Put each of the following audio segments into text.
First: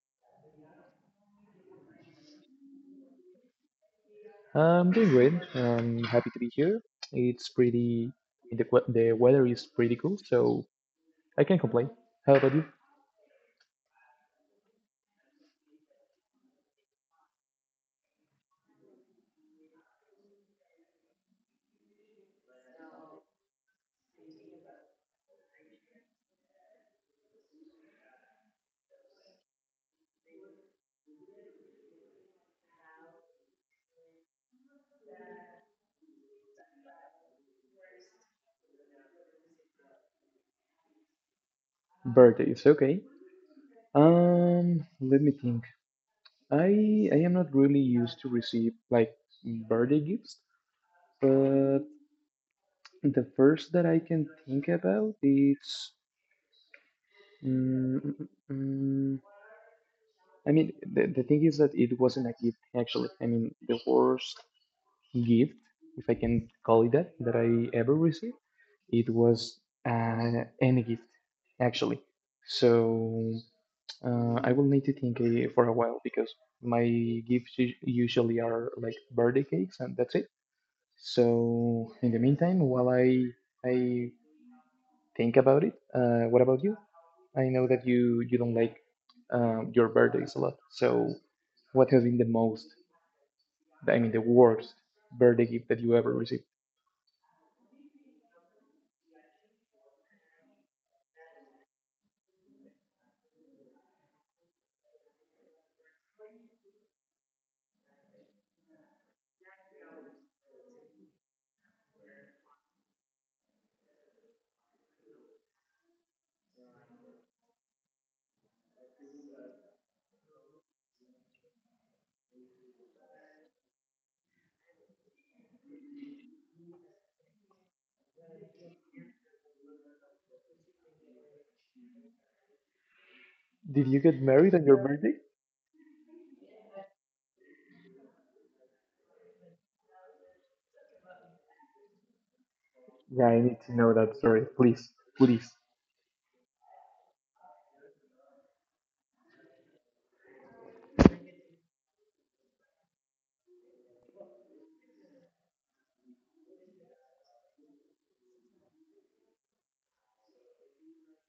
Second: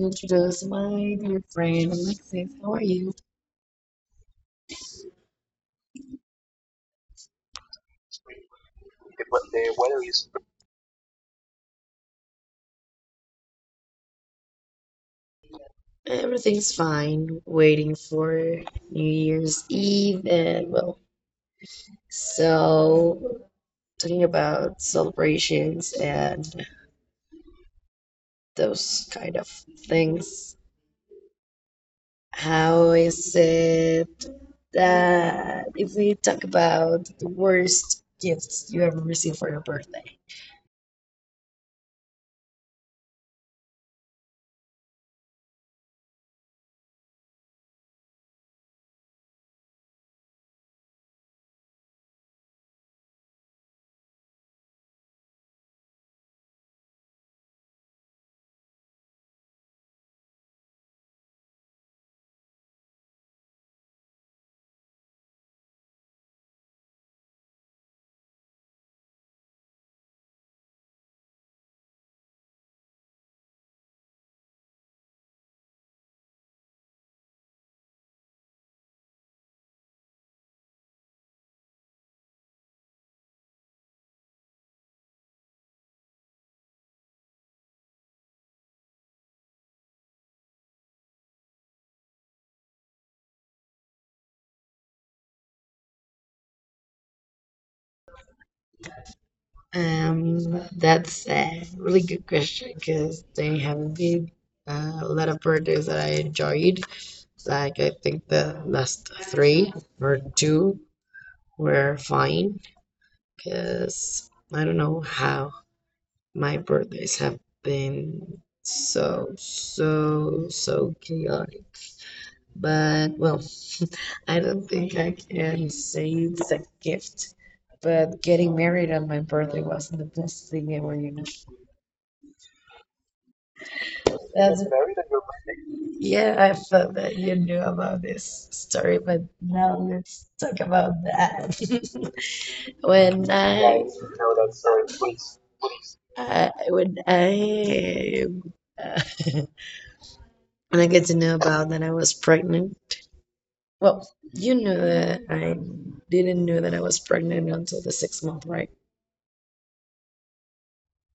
introduce my dear friend Alexis. How are you? I'm doing great. I'm happy to be here. It's pretty, the weather is pretty cool, so I can't complain. How about you? Everything's fine. Waiting for New Year's Eve and well, so talking about celebrations and those kind of things. How is it that if we talk about the worst gifts you ever received for your birthday? Birthday is okay. Let me think. I am not really used to receive like birthday gifts, but the first that I can think about is. Mm, mm, mm, mm, I mean, the thing is that it wasn't a gift actually. I mean, the worst gift, if I can call it that, that I ever received. It was any gift, actually. So I will need to think for a while because my gifts usually are like birthday cakes, and that's it. So in the meantime, while I think about it, what about you? I know that you don't like your birthdays a lot. So what has been I mean, the worst birthday gift that you ever received? That's a really good question because they have been a lot of birthdays that I enjoyed. Like I think the last three or two were fine because I don't know how my birthdays have been so chaotic. But well, I don't think I can say it's a gift. But getting married on my birthday wasn't the best thing ever, you know. Did you get married on That's your very birthday? good. Yeah, I thought that you knew about this story, but now let's talk about that. Yeah, I when need to know I, that story, please, please. when I uh, when I get to know about that I was pregnant. Well, you knew that I didn't know that I was pregnant until the sixth month, right?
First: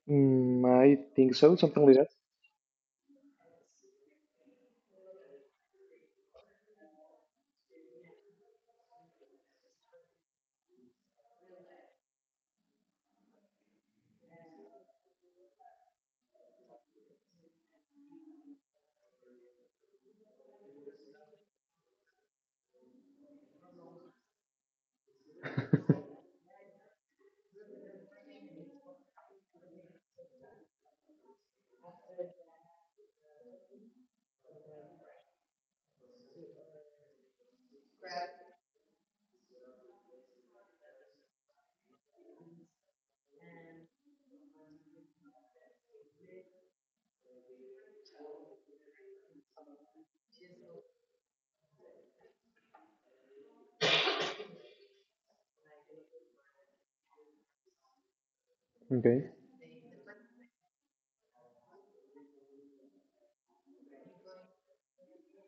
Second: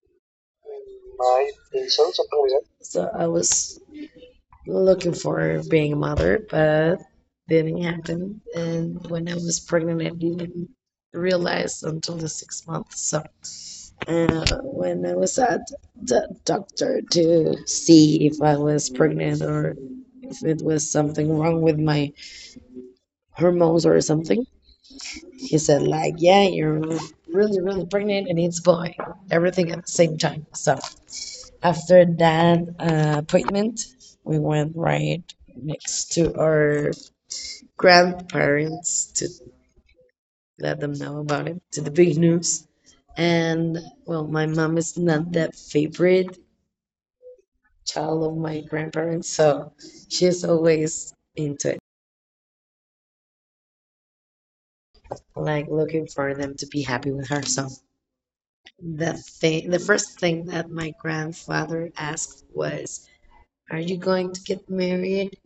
Mm, I think so, something like that. So I was looking for being a mother, but didn't happen. And when I was pregnant, I didn't realize until the 6 months. So when I was at the doctor to see if I was pregnant or if it was something wrong with my hormones or something, he said like, "Yeah, you're really, really pregnant, and it's boy, everything at the same time." So after that appointment, we went right next to our grandparents to let them know about it, to the big news. And well, my mom is not that favorite child of my grandparents, so she's always into it, like looking for them to be happy with her. So the Okay. thing, the first thing that my grandfather asked was, "Are you going to get married?"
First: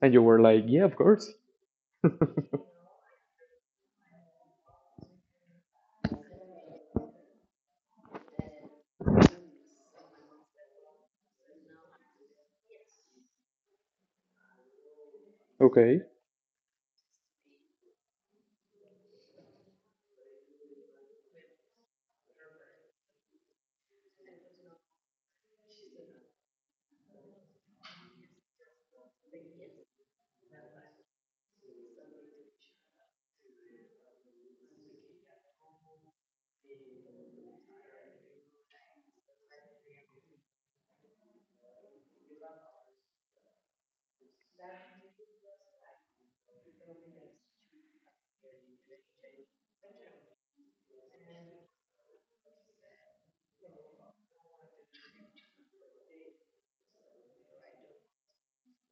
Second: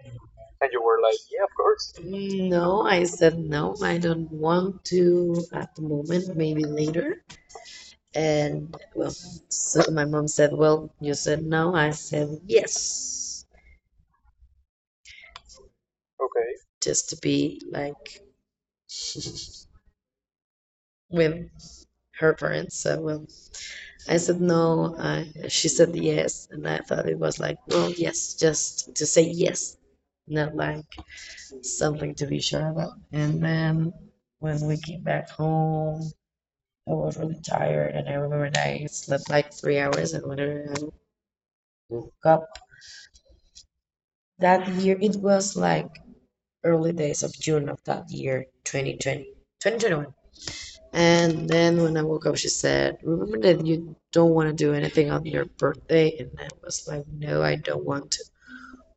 And you were like, And you yeah, of were like, course. yeah, of course. No, I said no, I don't want to at the moment, maybe later. And well, so my mom said, "Well, you said no. I said yes," Okay. okay, just to be like with her parents. So, well, I said no. I, she said yes. And I thought it was like, well, yes, just to say yes, not like something to be sure about. And then when we came back home, I was really tired, and I remember that I slept like 3 hours, and whenever I woke up that year, it was like early days of June of that year, twenty twenty one. And then when I woke up, she said, "Remember that you don't want to do anything on your birthday?" And I was like, "No, I don't want to."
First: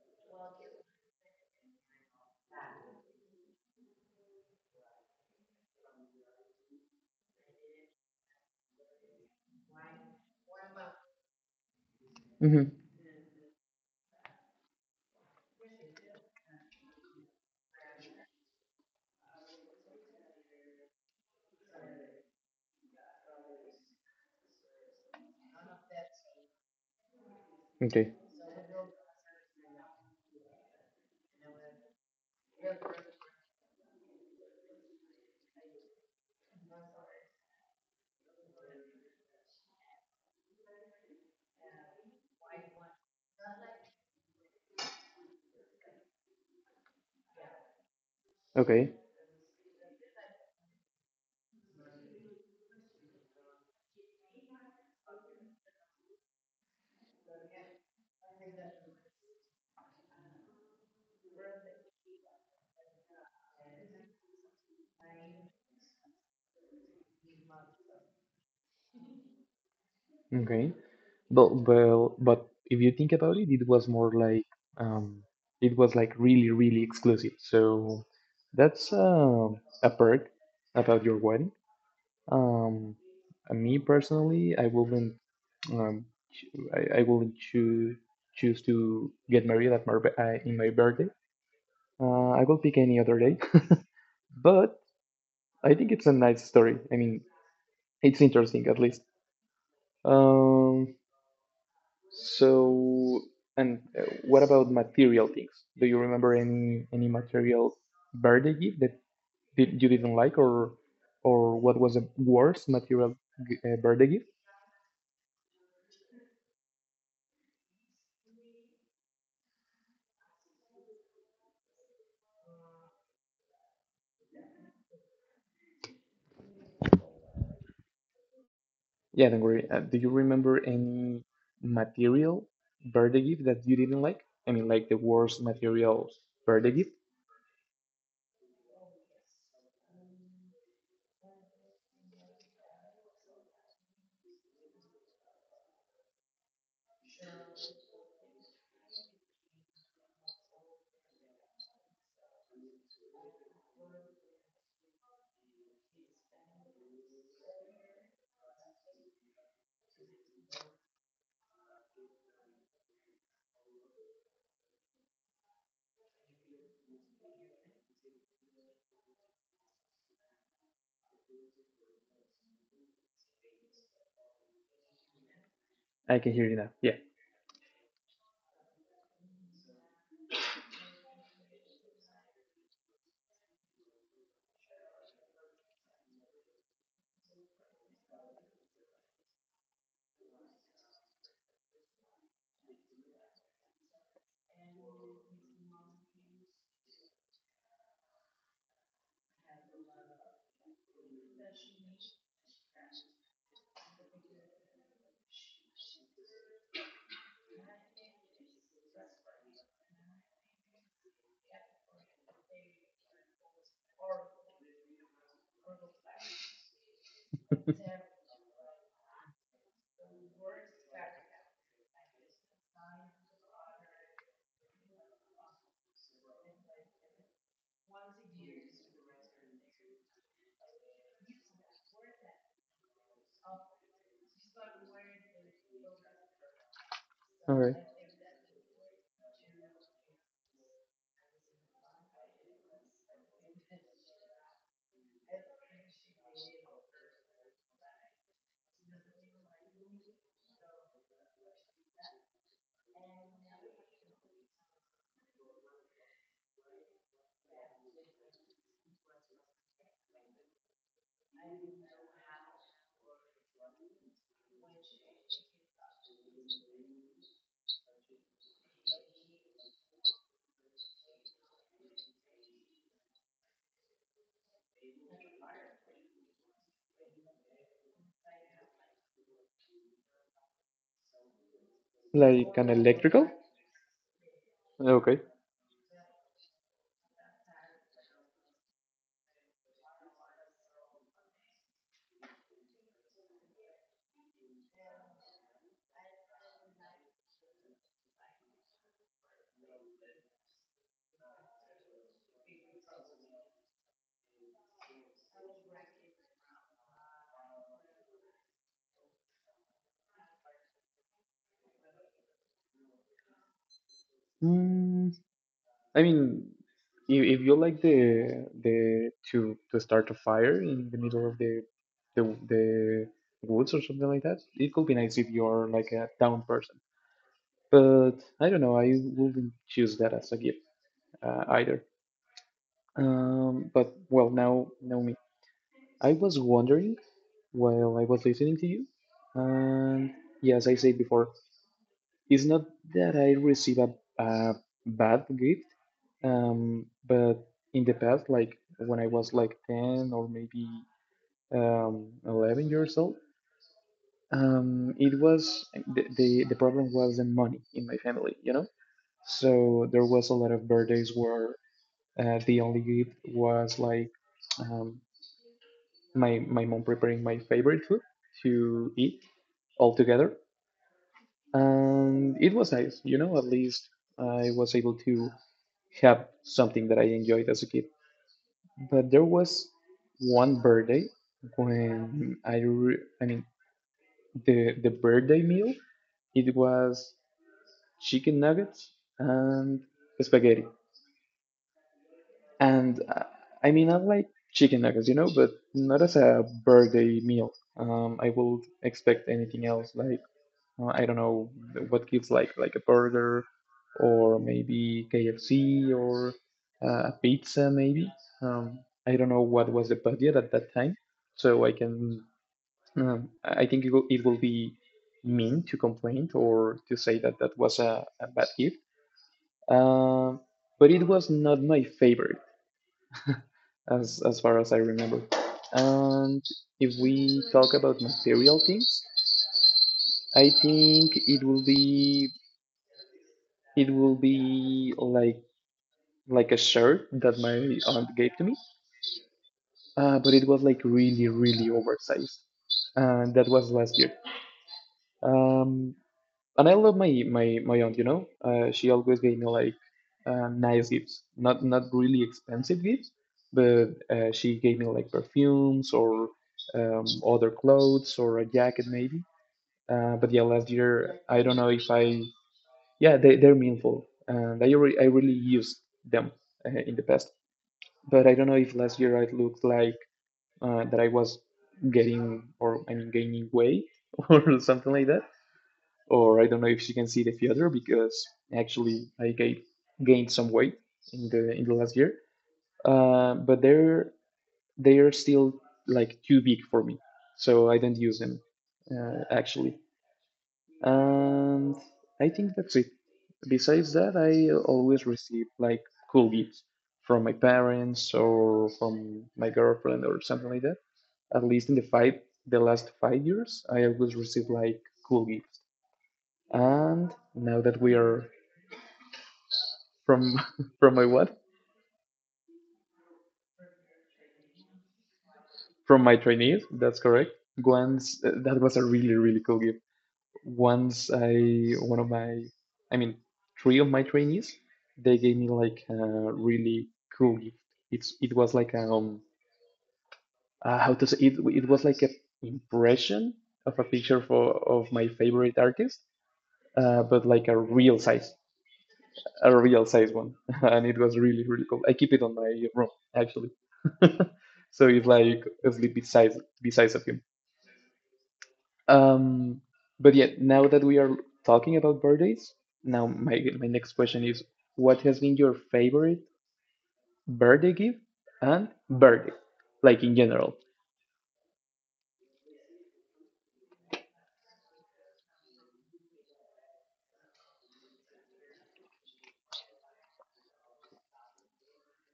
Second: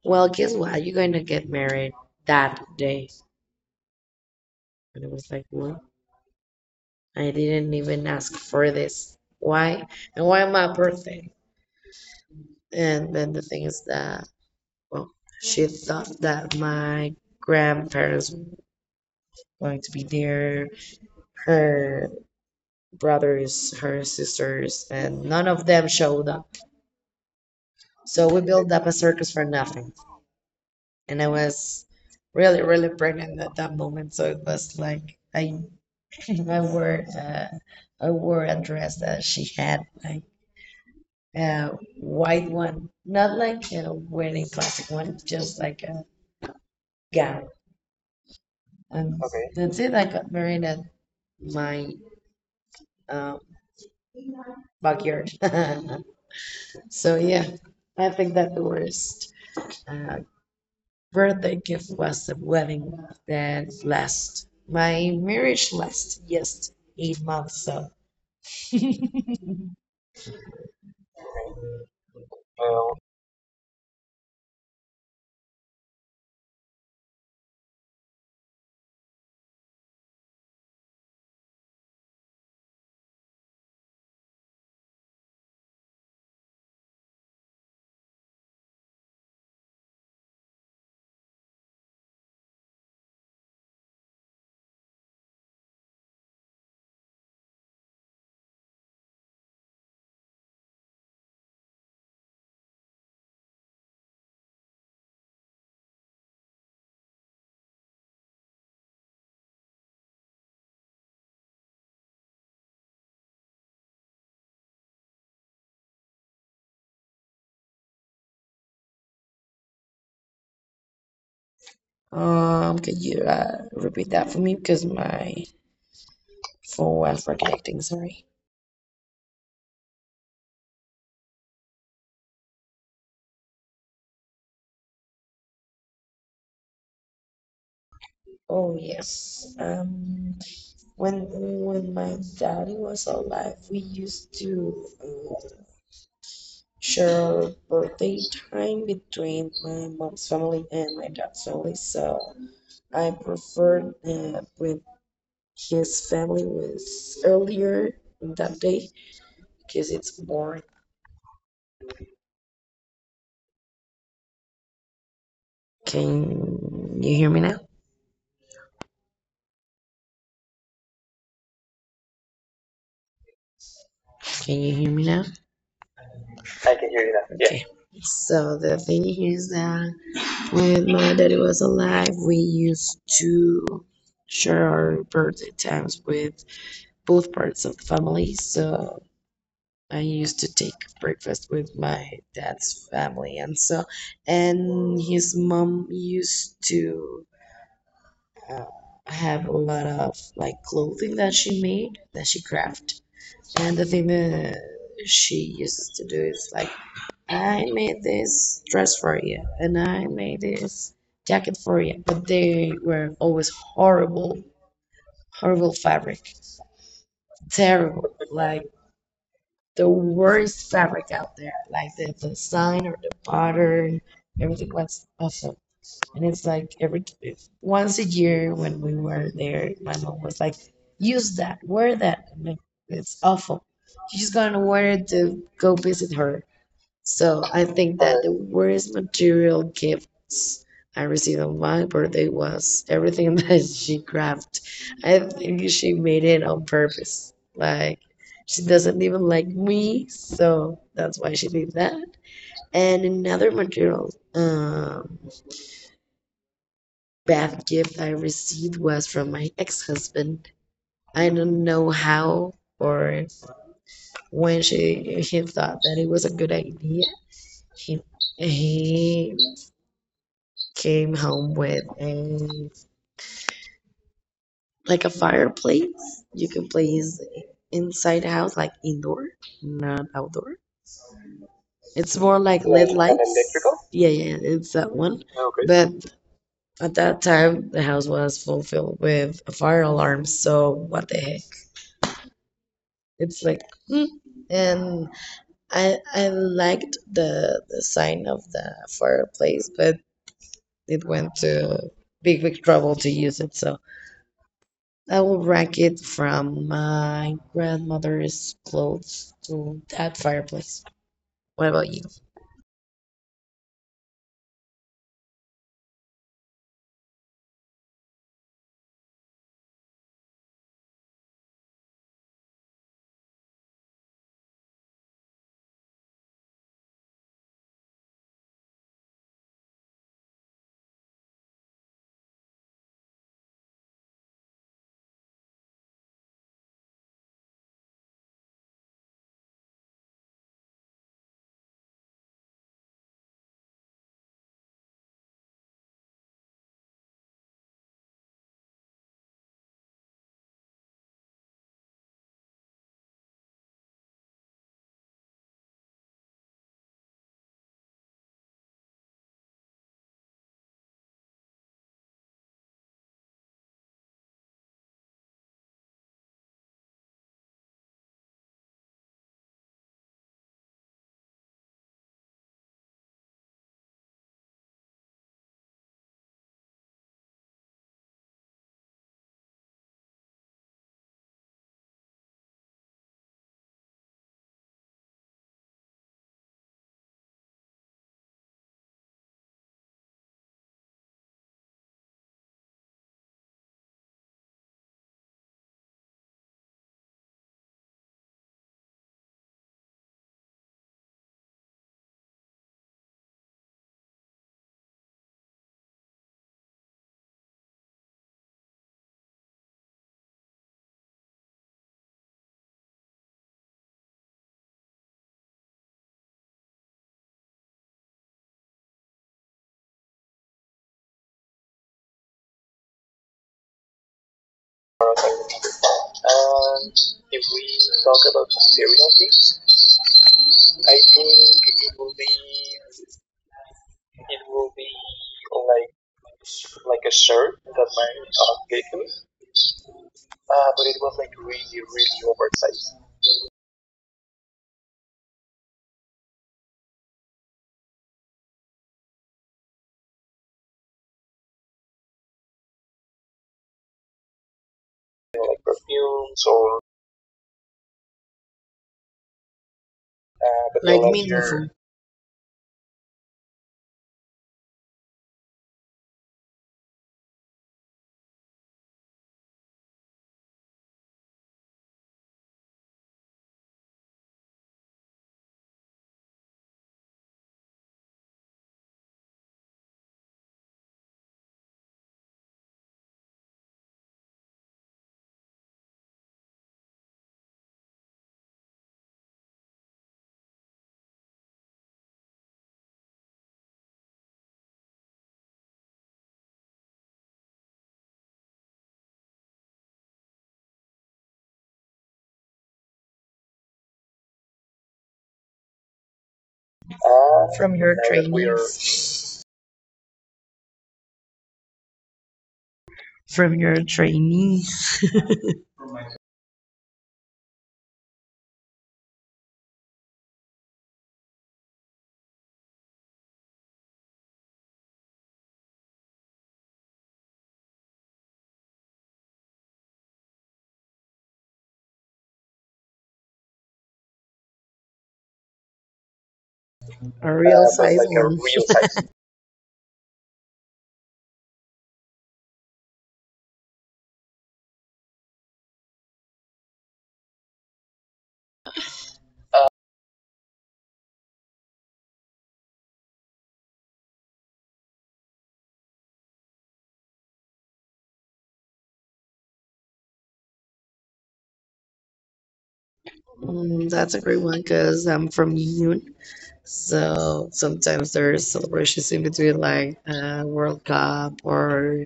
"Well, guess what? You're going to get married that day." And I was like, "What? I didn't even ask for this. Why? And why my birthday?" Mm-hmm. And then the thing is that, well, she thought that my grandparents were going to be there, her brothers, her sisters, and none of them showed up. Okay. So we built up a circus for nothing. And I was really, really pregnant at that moment. So it was like I, I wore, uh, I wore a dress that she had, like a white one, not like a wedding classic one, just like a gown. Okay. And okay, that's it. I got married at my um, backyard. So yeah, I think that the worst uh, birthday gift was the wedding that last. My marriage last just 8 months. So Okay. But well, but if well, you think about it, it was more like um, it was like really, really exclusive. So that's a perk about your wedding. Um, me personally, I wouldn't. Um, ch- I wouldn't choose to get married at in my birthday. I will pick any other day. But I think it's a nice story. I mean, it's interesting at least. Um, so, and What about material things? Do you remember any material birthday gift that you didn't like, or what was the worst material birthday gift? Could you repeat that for me because my phone was reconnecting. Sorry. Yeah, don't worry. Do you remember any material birthday gift that you didn't like? I mean, like the worst materials birthday gift? Oh yes. When my daddy was alive, we used to share birthday time between my mom's family and my dad's family. So I preferred when his family was earlier that day because it's more. Can you hear me now? Can you hear me now? I can hear you now. I can Yeah. hear you now. Yeah. Okay. So the thing is that when my daddy was alive, we used to share our birthday times with both parts of the family. So I used to take breakfast with my dad's family, and so, and his mom used to uh, have a lot of like clothing that she made, that she crafted. And the thing that she uses to do is like, I made this dress for you, and I made this jacket for you, but they were always horrible, horrible fabric, terrible, like the worst fabric out there. Like the sign or the pattern, everything was awesome. And it's like every once a year when we were there, my mom was like, "Use that, wear that." I like, it's awful. She's gonna wear it to go visit her. So All I right. think that the worst material gifts I received on my birthday was everything that she crafted. I think she made it on purpose. Like she doesn't even like me, so that's why she did that. And another material bad gift I received was from my ex-husband. I don't know how or when she he thought that it was a good idea. He he came home with a like a fireplace you can play inside the house, like indoor, not outdoor. It's more Like like, an yeah, led is electrical? that electrical? Yeah, yeah, it's that Okay. one. Okay, but at that time the house was fulfilled with a fire alarm, so what the heck. It's like mm. And I liked the sign of the fireplace, but it went to big trouble to use it. So I will rank it from my grandmother's clothes to that fireplace. What about you? Mm, I mean, if you like the to start a fire in the middle of the woods or something like that, it could be nice if you're like a down person. But I don't know. I wouldn't choose that as a gift either. But well, now me. I was wondering while I was listening to you, and yes, I said before, it's not that I receive a bad gift, but in the past, like when I was like 10 or maybe 11 years old, it was the problem was the money in my family, you know? So there was a lot of birthdays where the only gift was like um, my mom preparing my favorite food to eat all together. And it was nice, at least I was able to have something that I enjoyed as a kid. But there was one birthday when I mean, the birthday meal it was chicken nuggets and spaghetti, and I mean I like chicken nuggets, but not as a birthday meal. I would expect anything else like I don't know what gives like a burger or maybe KFC or pizza maybe. Um, I don't know what was the budget at that time, so I can I think it will be mean to complain or to say that that was a bad gift. Um, but it was not my favorite as far as I remember. And if And we if we talk about talk about material things, serial things, I I think it think will it will be be it will it will be be like like a shirt like a that shirt my that aunt my gave aunt to me, gave me, but it was like but it was really like really really really oversized, oversized, and that was last year. Um, and I love my my aunt. You know, she always gave me like nice gifts, not really expensive gifts, but she gave me like you know, like perfumes or perfumes or. Other clothes or a jacket maybe. But yeah, last But the like year last I year, don't know meaningful if I yeah they, they're meaningful and I really used them in the past but I don't know if last year I looked like that I was getting or I mean gaining weight or something like that or I don't know if she can see the future because actually I gained some weight in the last year, but they are still like too big for me so I don't use them actually. And I think that's it. Besides that, I always receive like cool gifts from my parents or from my girlfriend or something like that. At least in the last 5 years, I always receive like cool gifts. And now that from we your now are that we are trainees. from from my what? From your trainees. From my trainees, that's correct. Once That was a really really cool gift. Once I one of my I mean Three of my trainees, they gave me like a really cool gift. It was like how to say it, it was like a impression of a picture for of my favorite artist, but A like a real but real size like a size, one. Real size. a real size one, and it was really really cool. I keep it on my room actually, so it's like a sleep besides of him. Um, but yet, now that we are talking about birthdays, now my next question is, what has been your favorite birthday gift and birthday, like in general? Mm, that's a great one because I'm from Yun. So sometimes there's celebrations in between, like World Cup or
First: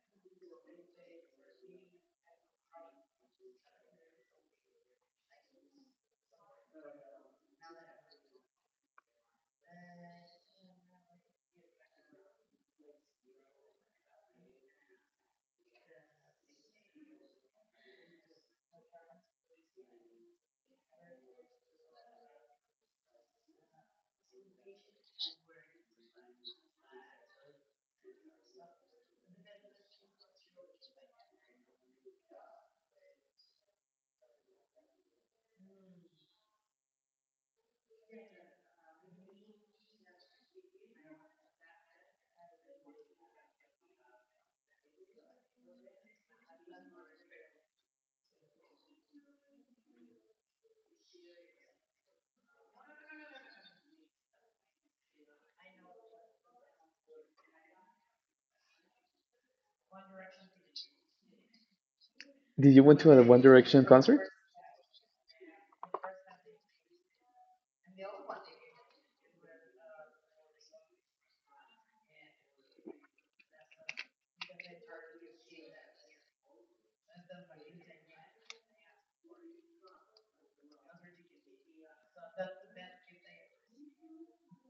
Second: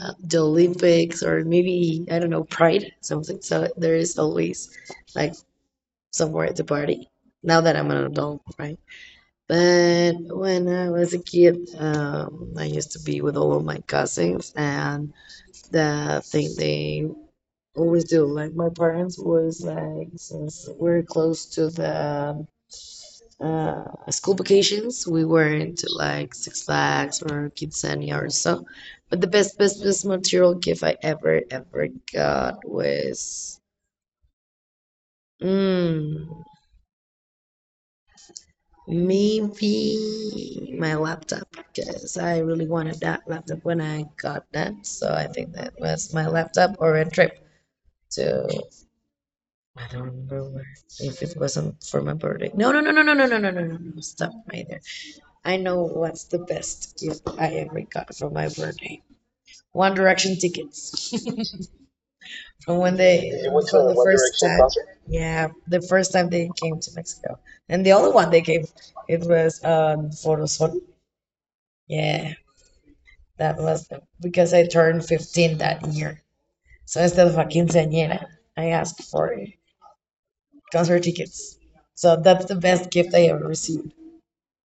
the Olympics, or maybe, I don't know, Pride, something. So there is always like somewhere at the party. Now that I'm an adult, right? But when I was a kid, I used to be with all of my cousins, and the thing they always do. Like my parents was like since we're close to the school vacations, we were into like Six Flags or Kidzania or so. But the best material gift I ever, ever got was mm, maybe my laptop because I really wanted that laptop when I got that. So I think that was my laptop or a trip to I don't remember where. If it wasn't for my birthday. No, no, no, no, no, no, no, no, no, no, no. Stop right there. I know what's the best gift I ever got for my birthday. One Direction tickets. Did From you when went to a they, One from Direction the One concert? first Direction time, concert? Yeah, the first time they came to Mexico. And the other one they gave, it was Forosol. Yeah, that was the, because I turned 15 that year. So instead of a quinceañera, I asked for concert tickets. So that's the best gift I ever received.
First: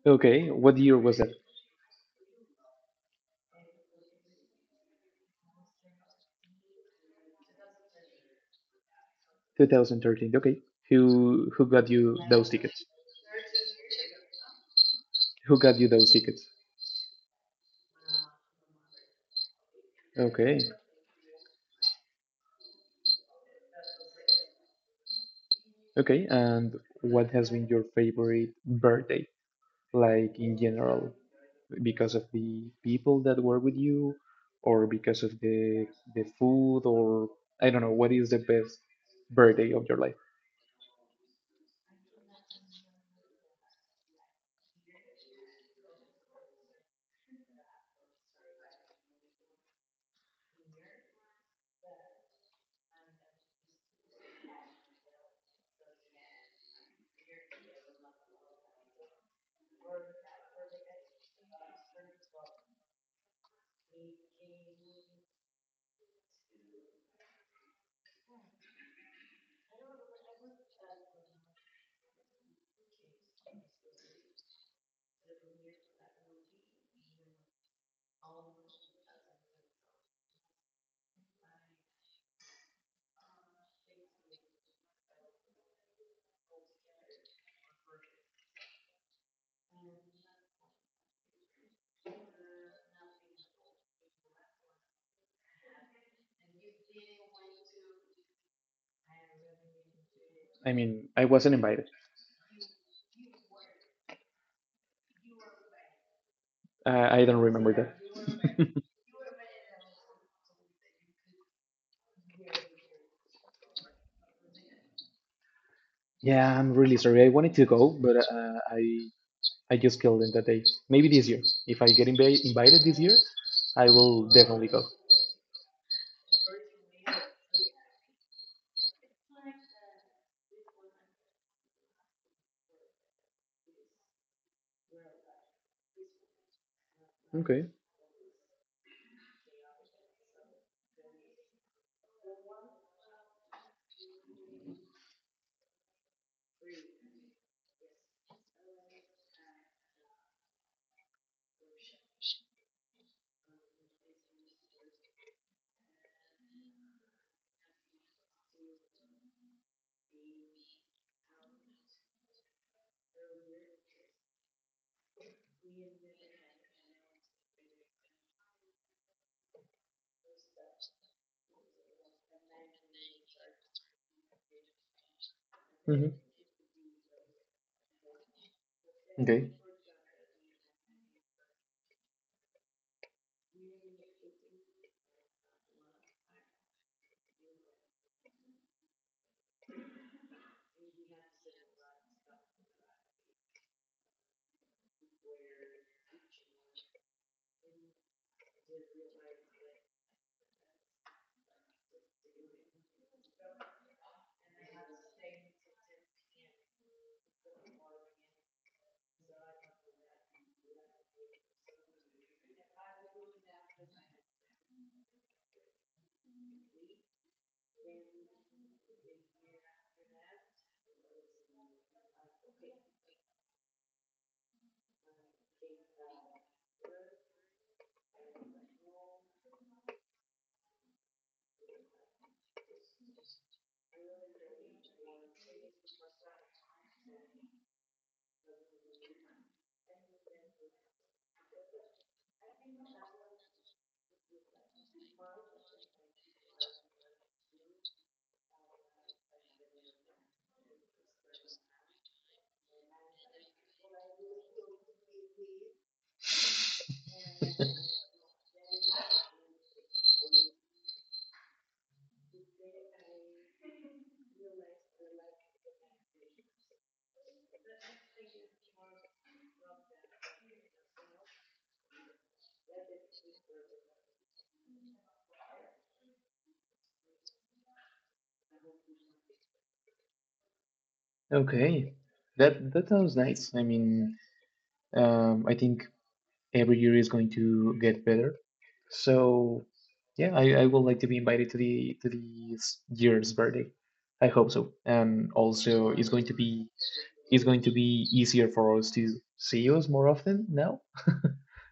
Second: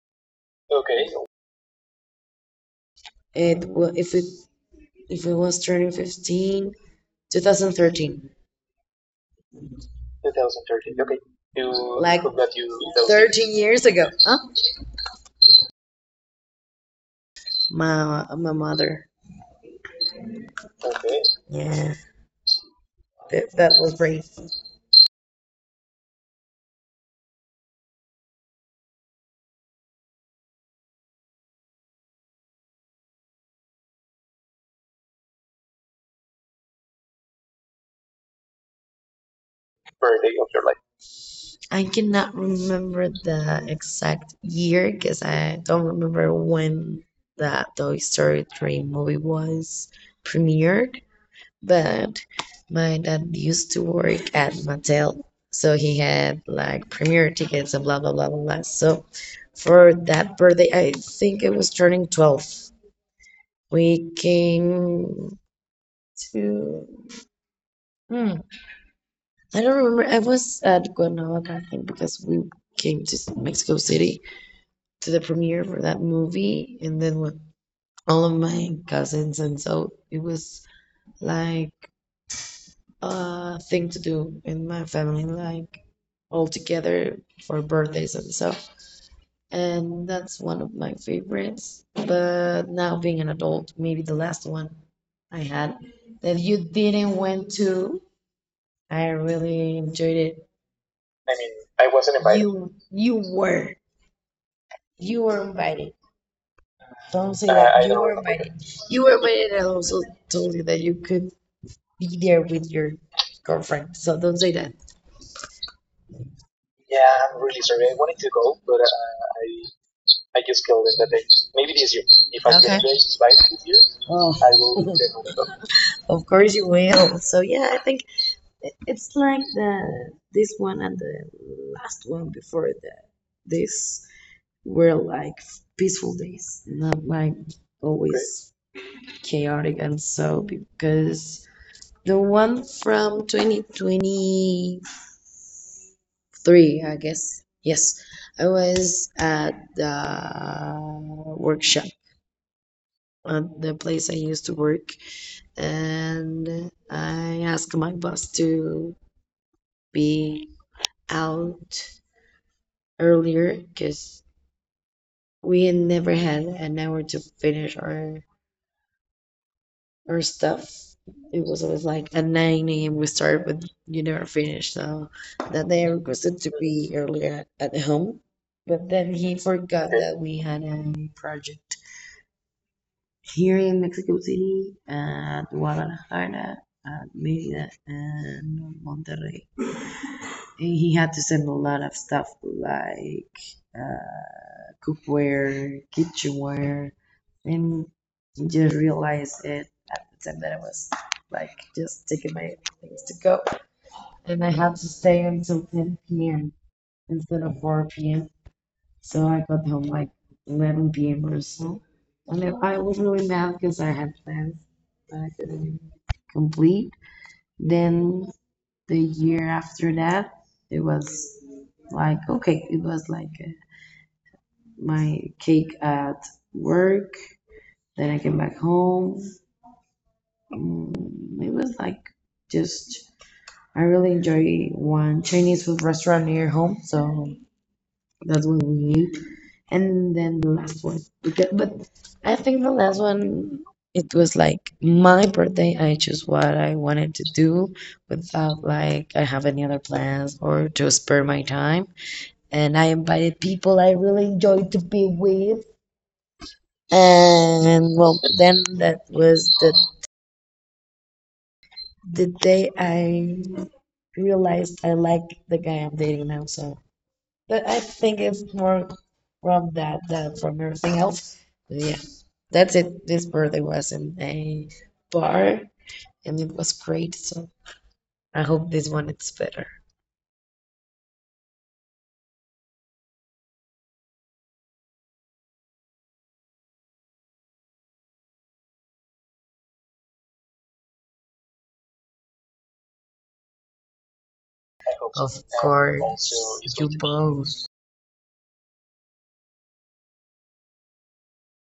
Okay, what year Okay. was that? It wa- if it was turning 15, 2013, 2013. Okay, 2013. Okay. Who got You you like forgot those you tickets? told me. 13 years ago, huh? Who got you those tickets? My mother. Okay, Okay. Yeah, that, that was brave. okay, and what has been your favorite birthday, like in general, because of the people that were with you, or because of the food, or I don't know, what is the best birthday of your life? Birthday of your life. I cannot remember the exact year because I don't remember when that Toy Story 3 movie was premiered, but my dad used to work at Mattel, so he had like premiere tickets and blah blah blah blah blah. So for that birthday, I think it was turning 12. We came to hmm, I don't remember. I was at Guanajuato, I think, because we came to Mexico City to the premiere for that movie, and then with all of my cousins, and so it was like thing to do in my family, like all together for birthdays and stuff. And that's one of my favorites. But now being an adult, maybe the last one I had that you didn't went to, I really enjoyed it. I mean, I I mean, wasn't invited. I wasn't invited. You were invited. I Don't don't say remember that. I You don't were remember. that. Invited. You were invited. I also told you that you could be there with your girlfriend. So don't say that. Yeah, I'm really Yeah, sorry. I I'm wanted really to sorry. go, I but wanted to go, but I I just killed in I that day. just killed it Maybe that day. this year, Maybe if I this year. get If I okay get invited this year, invited this year, I will I definitely will go. definitely go. Of course you will. So yeah, I think it's like the this one and the last one before the this were like peaceful days, not like Okay. always right chaotic and so because the one from 2020 three, I guess. Yes, I was at the workshop at the place I used to work, and I asked my boss to be out earlier because we never had an hour to finish our stuff. It was always like at 9 a.m. we started, but you never finished. So that day I Hmm. requested to be earlier at home, but then he Okay. forgot that we had a project here in Mexico City, at Guadalajara, at Mérida, and Monterrey. And he had to send a lot of stuff like uh, cookware, kitchenware, and he just realized it at the time that I was like just taking my things to go, and I had to stay until 10 p.m. instead of 4 p.m. So I got home like 11 p.m. or so. And then I was really mad because I had plans that I couldn't complete. Then the year after that, it was like, okay, it was like my cake at work. Then I came back home. Mm, it was like just, I really enjoy one Chinese food restaurant near home. So that's what we need. And then the last one. Because, but I think the last one, it was like my birthday. I chose what I wanted to do without like I have any other plans or to spare my time. And I invited people I really enjoyed to be with. And well, then that was the day I realized I like the guy I'm dating now. So but I think it's more from that than from everything else. But yeah, that's it. This birthday was in a bar and it was great. So I hope this one is better. Okay. That that sounds nice. I mean, I think every year is going to get better. So, yeah, I would like to be invited to the year's birthday. I hope so. I hope so. Of And and also, course, also, you both. it's going to be easier for us to see us more often now.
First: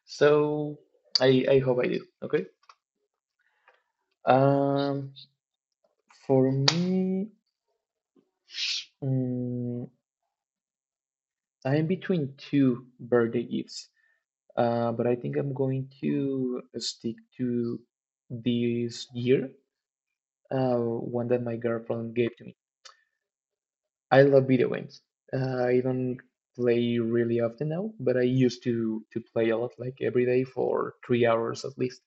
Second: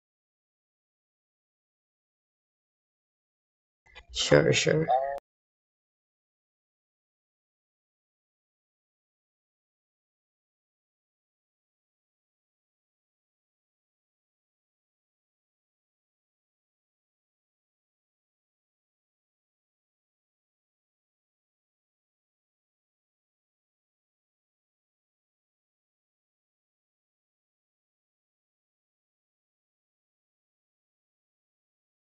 So I hope I do. Okay. Sure, sure. And Um, for me, mm I'm between two birthday gifts. But I think I'm going to stick to this year. One that my girlfriend gave to me. I love video games. I don't play really often now, but I used to play a lot, like every day for 3 hours at least.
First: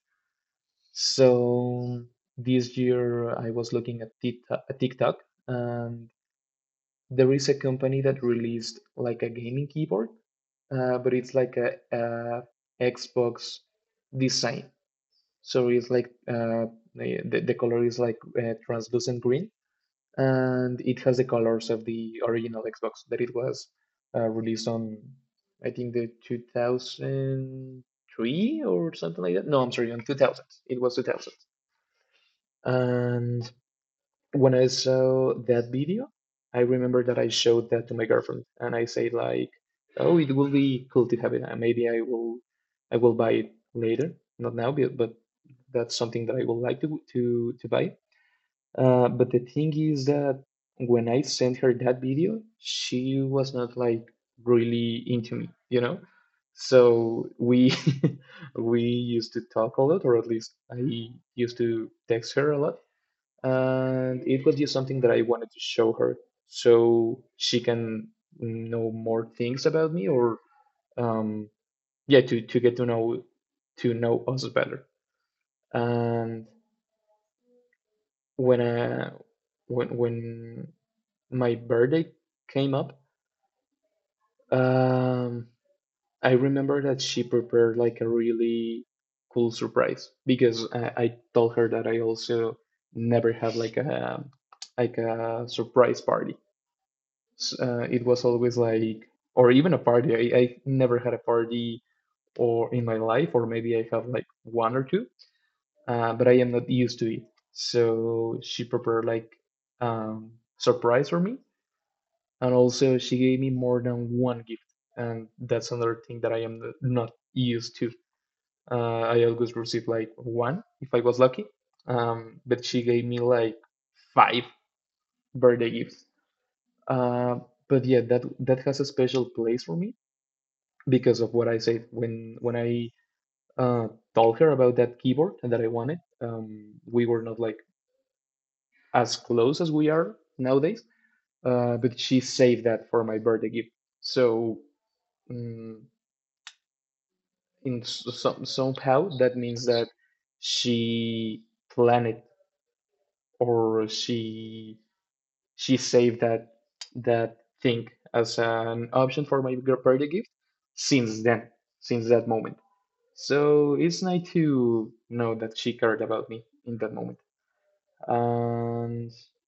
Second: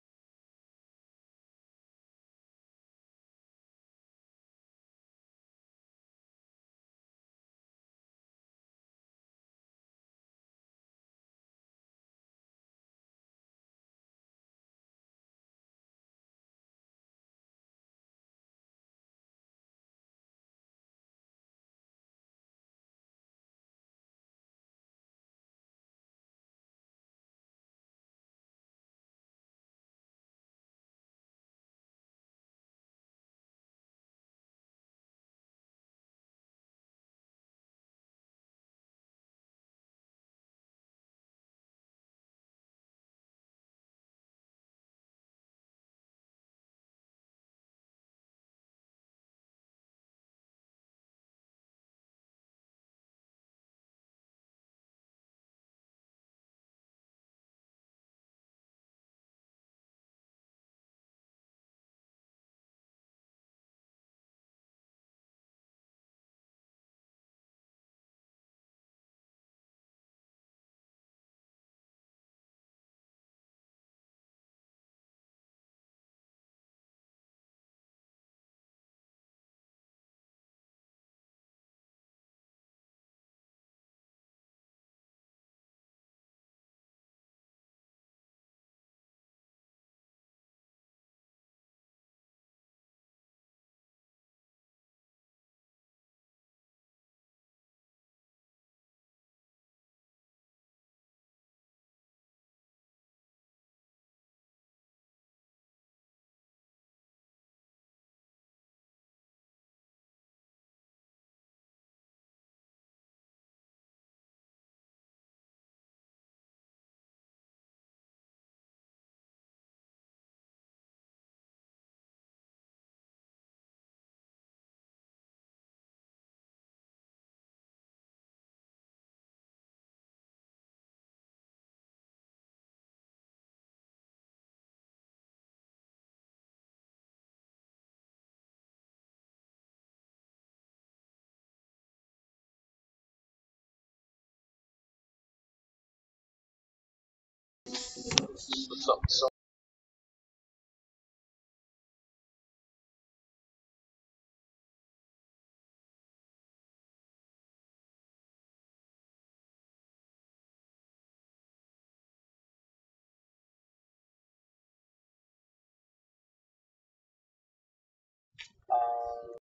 So this year I was looking at TikTok, and there is a company that released like a gaming keyboard, but it's like a Xbox design. So it's like the color is like translucent green and it has the colors of the original Xbox that it was released on, I think the 2003 or something like that. No, I'm sorry, on 2000. It was 2000. And when I saw that video, I remember that I showed that to my girlfriend, and I said like, "Oh, it will be cool to have it, and maybe I will buy it later, not now, but that's something that I would like to to buy." But the thing is that when I sent her that video, she was not like really into me, you know. So we we used to talk a lot, or at least I used to text her a lot and it was just something that I wanted to show her so she can know more things about me or um, yeah, to get to know us better. And when I, when my birthday came up, um, I remember that she prepared like a really cool surprise because I told her that I also never had like a surprise party, s- it was always like, or even a party. I never had a party or in my life, or maybe I have like one or two, but I am not used to it. So she prepared like um, surprise for me, and also she gave me more than one gift, and that's another thing that I am not used to. I always receive like one if I was lucky, but she gave me like five birthday gifts. Uh, but yeah, that that has a special place for me because of what I said when I uh, told her about that keyboard and that I wanted. We were not like as close as we are nowadays, but she saved that for my birthday gift. So um, in s- some somehow so, that means that she planned it, or she saved that thing as an option for my birthday gift since then, since that moment. So it's nice to know that she cared about me in that moment. And um,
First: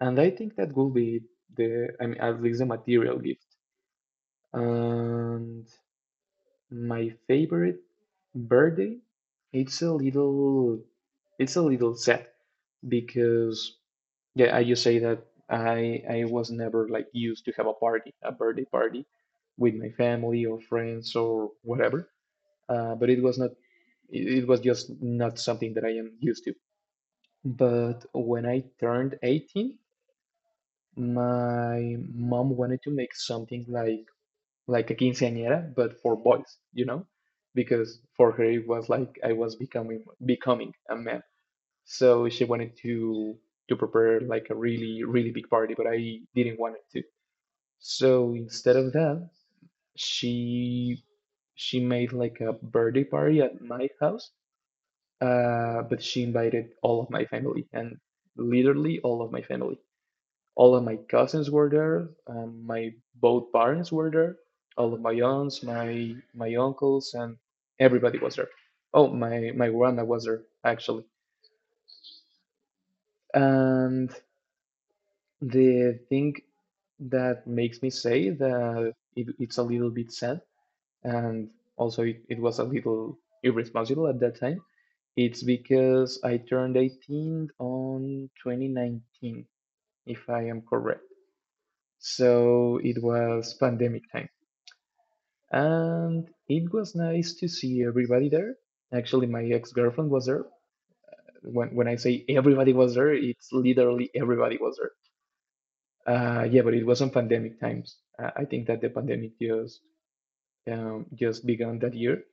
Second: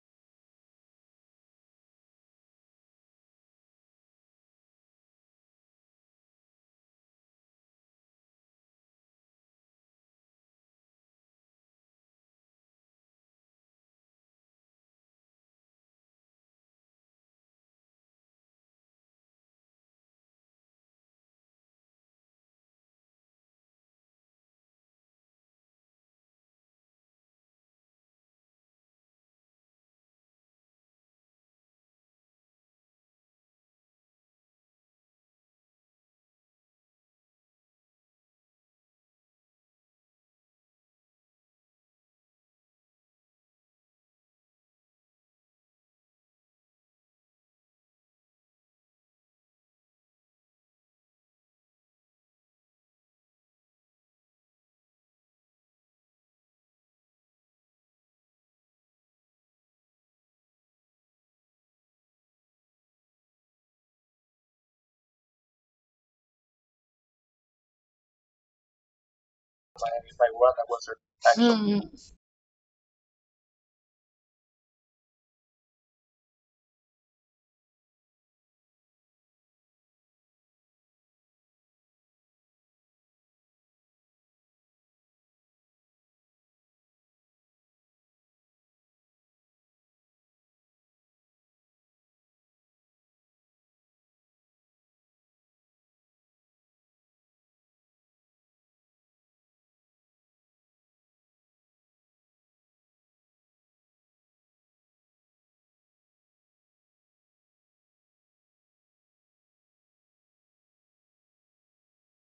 and I think that will be the I mean at least the material gift. And my favorite birthday, it's a little it's a little sad because yeah, I just say that I was never like used to have a party, a birthday party with my family or friends or whatever. But it was not It was just not something that I am used to. But when I turned 18, my mom wanted to make something like a quinceañera, but for boys, you know, because for her it was like I was becoming a man. So she wanted to prepare like a really really big party, but I didn't want it to. So instead of that, she she made like a birthday party at my house. But she invited all of my family, and literally all of my family. All of my cousins were there. My both parents were there. All of my aunts, my uncles, and everybody was there. Oh, my grandma if was I there run, I actually. will survive. And the thing that makes me say that it's a little bit sad, and also it was a little irresponsible at that time. It's because I turned 18 on 2019, if I am correct. So it was pandemic time. And it was nice to see everybody there. Actually, my ex-girlfriend was there. When I say everybody was there, it's literally everybody was there. Yeah, but it was on pandemic times. I think that the pandemic just began that year.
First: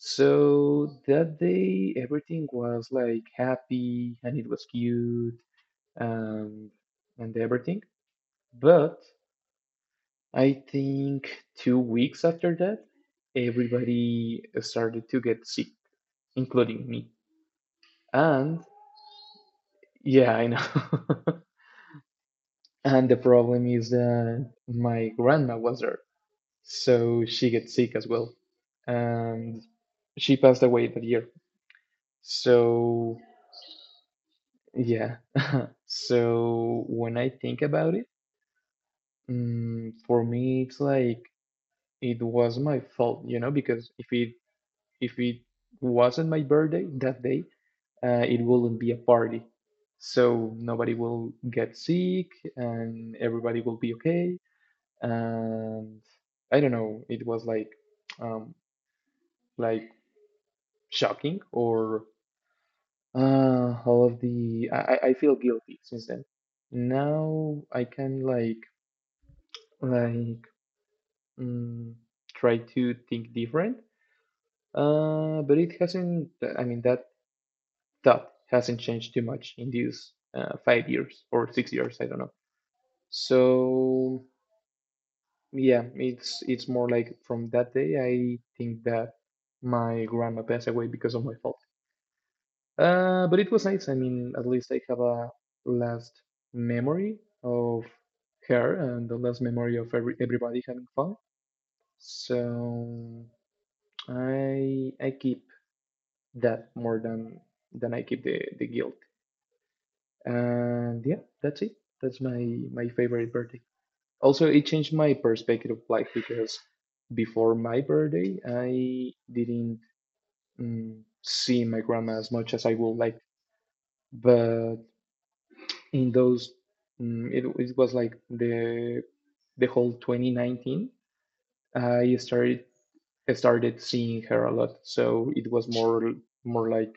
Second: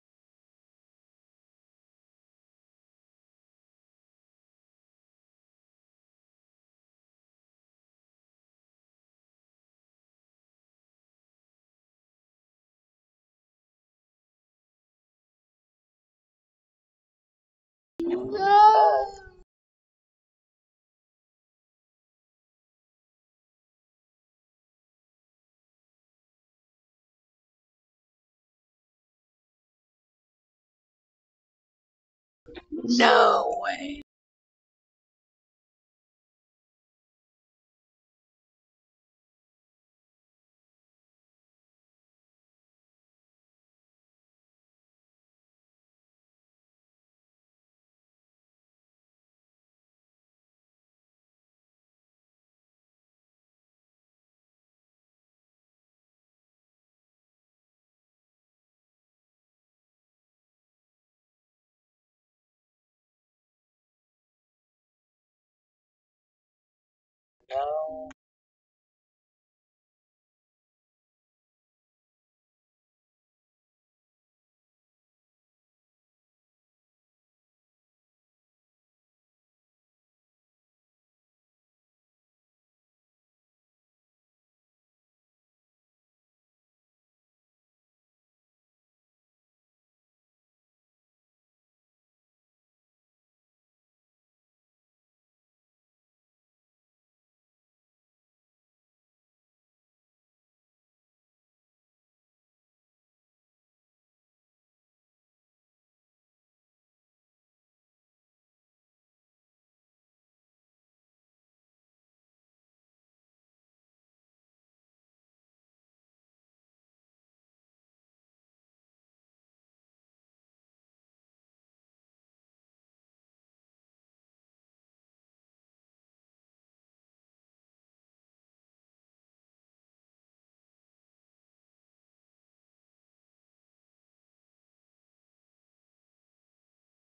So that day, everything was like happy and it was cute, um, and everything. But I think 2 weeks after that, everybody started to get sick, including me. Hmm. And No. yeah, I know. And the problem is that my grandma was there, so she gets sick as well. And she passed away that year. So So no way. yeah. So when I think about it, for me, it's like it was my fault, because if it wasn't my birthday that day, it wouldn't be a party. So nobody will get sick and everybody will be okay. And I don't know, it was um like shocking, or all of the I feel guilty since then. Now I Now, can like like mm, try to think different. But it hasn't. I mean, that thought hasn't changed too much in these 5 years or 6 years. I don't know. So yeah, it's more like from that day I think that my grandma passed away because of my fault. But it was nice. I mean, at least I have a last memory of her and the last memory of everybody having fun. So I keep that more than I keep the guilt. And yeah, that's it. That's my my favorite birthday. Also, it changed my perspective of life because before my birthday, I didn't mm, see my grandma as much as I would like. But in those, it it was like the whole 2019, I started I started seeing her a lot. So it was more more like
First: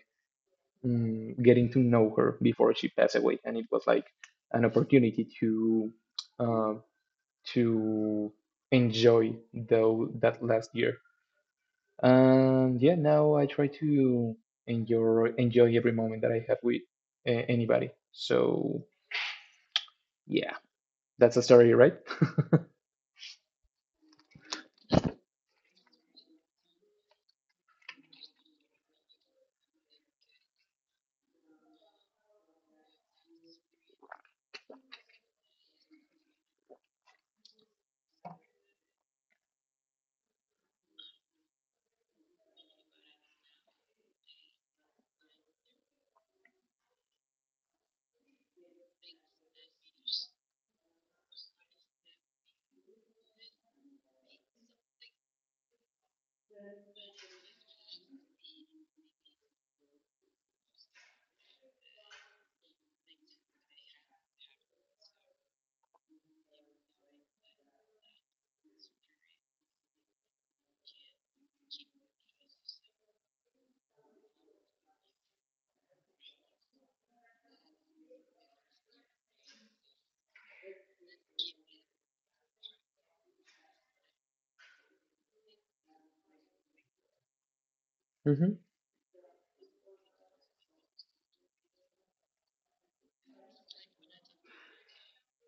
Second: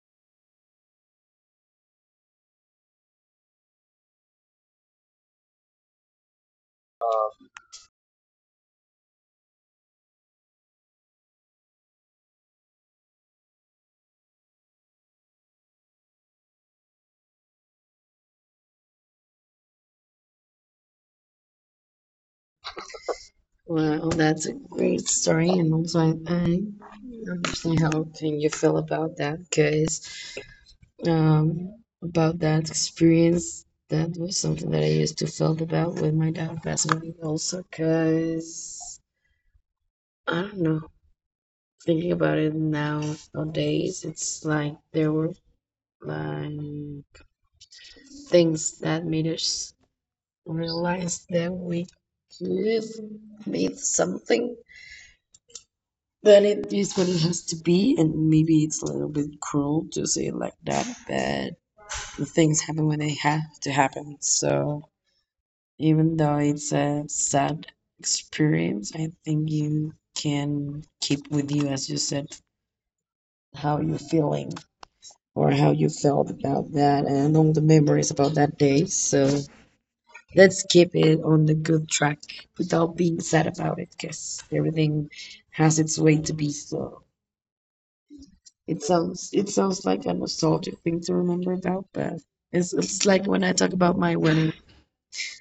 getting to know her before she passed away, and it was like an opportunity to uh, to enjoy though that last year. And yeah, now I try to enjoy every moment that I have with anybody. So yeah, that's a story, right? wow, that's a great story, and also I understand how can you feel about that, guys. um, about that experience. That was something that I used to felt about with my dad passing away also because I don't know. Thinking about it now nowadays, it's like there were like things that made us realize that we could make something that it is what it has to be, and maybe it's a little bit cruel to say it like that, but the things happen when they have to happen. So even though it's a sad experience, I think you can keep with you, as you said, how you're feeling or how you felt about that and all the memories about that day. So let's keep it on the good track without being sad about it, because everything has its way to be. So hmm it sounds like a nostalgic thing to remember about, but it's like when I talk about my wedding,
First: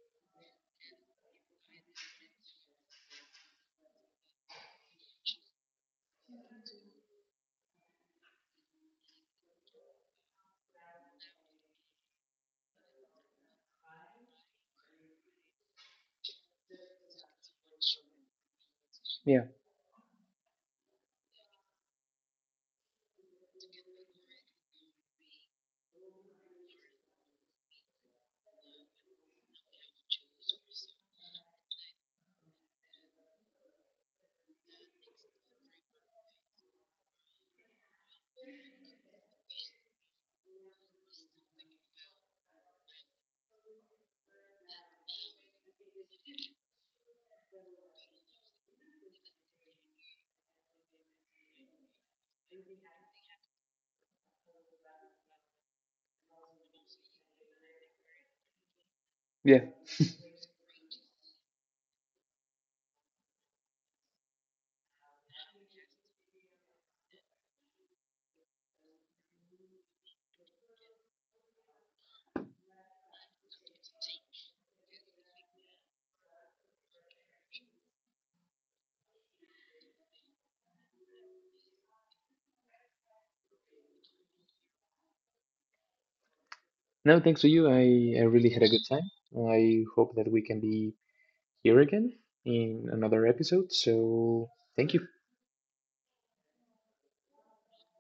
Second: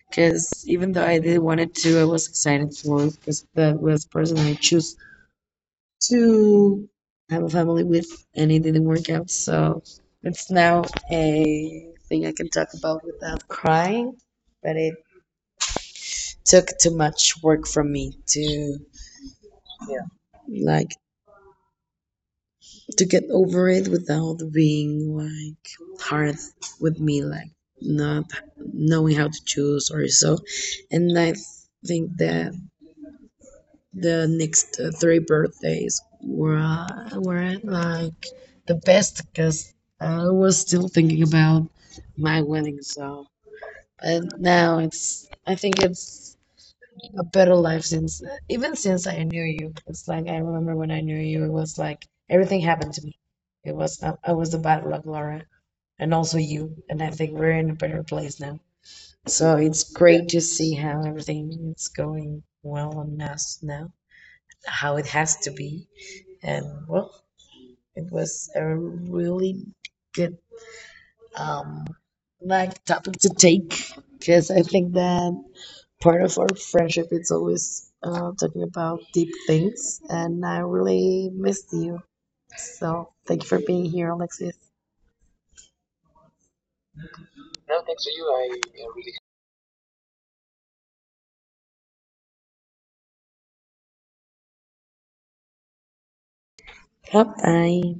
because even though I did wanted to, I was excited for it because that was the person I choose to have a family with, and it didn't work out. So it's now a thing I can talk about without crying. But it took too much work from me to Yeah, yeah, like to get over it without being like hard with me, like not knowing how to choose or so. And I think that the next three birthdays were like the best because I was still thinking about my wedding. So, but now it's I think it's a better life since even since I knew you. It's like I remember when I knew you, it was like everything happened to me. It was I was the bad luck, Laura, and also you. And I think we're in a better place now. So yeah. it's great to see how everything is going well on us now, how it has to be. And well, it was a really good um, like topic to take because I think that part of our friendship is always talking about deep things, and I really missed you. So thank you for being here, Alexis. No, thanks to you, No, thanks to you. I really I, had a good I time. really. I hope that we can be here again in another episode. So thank you. Bye bye.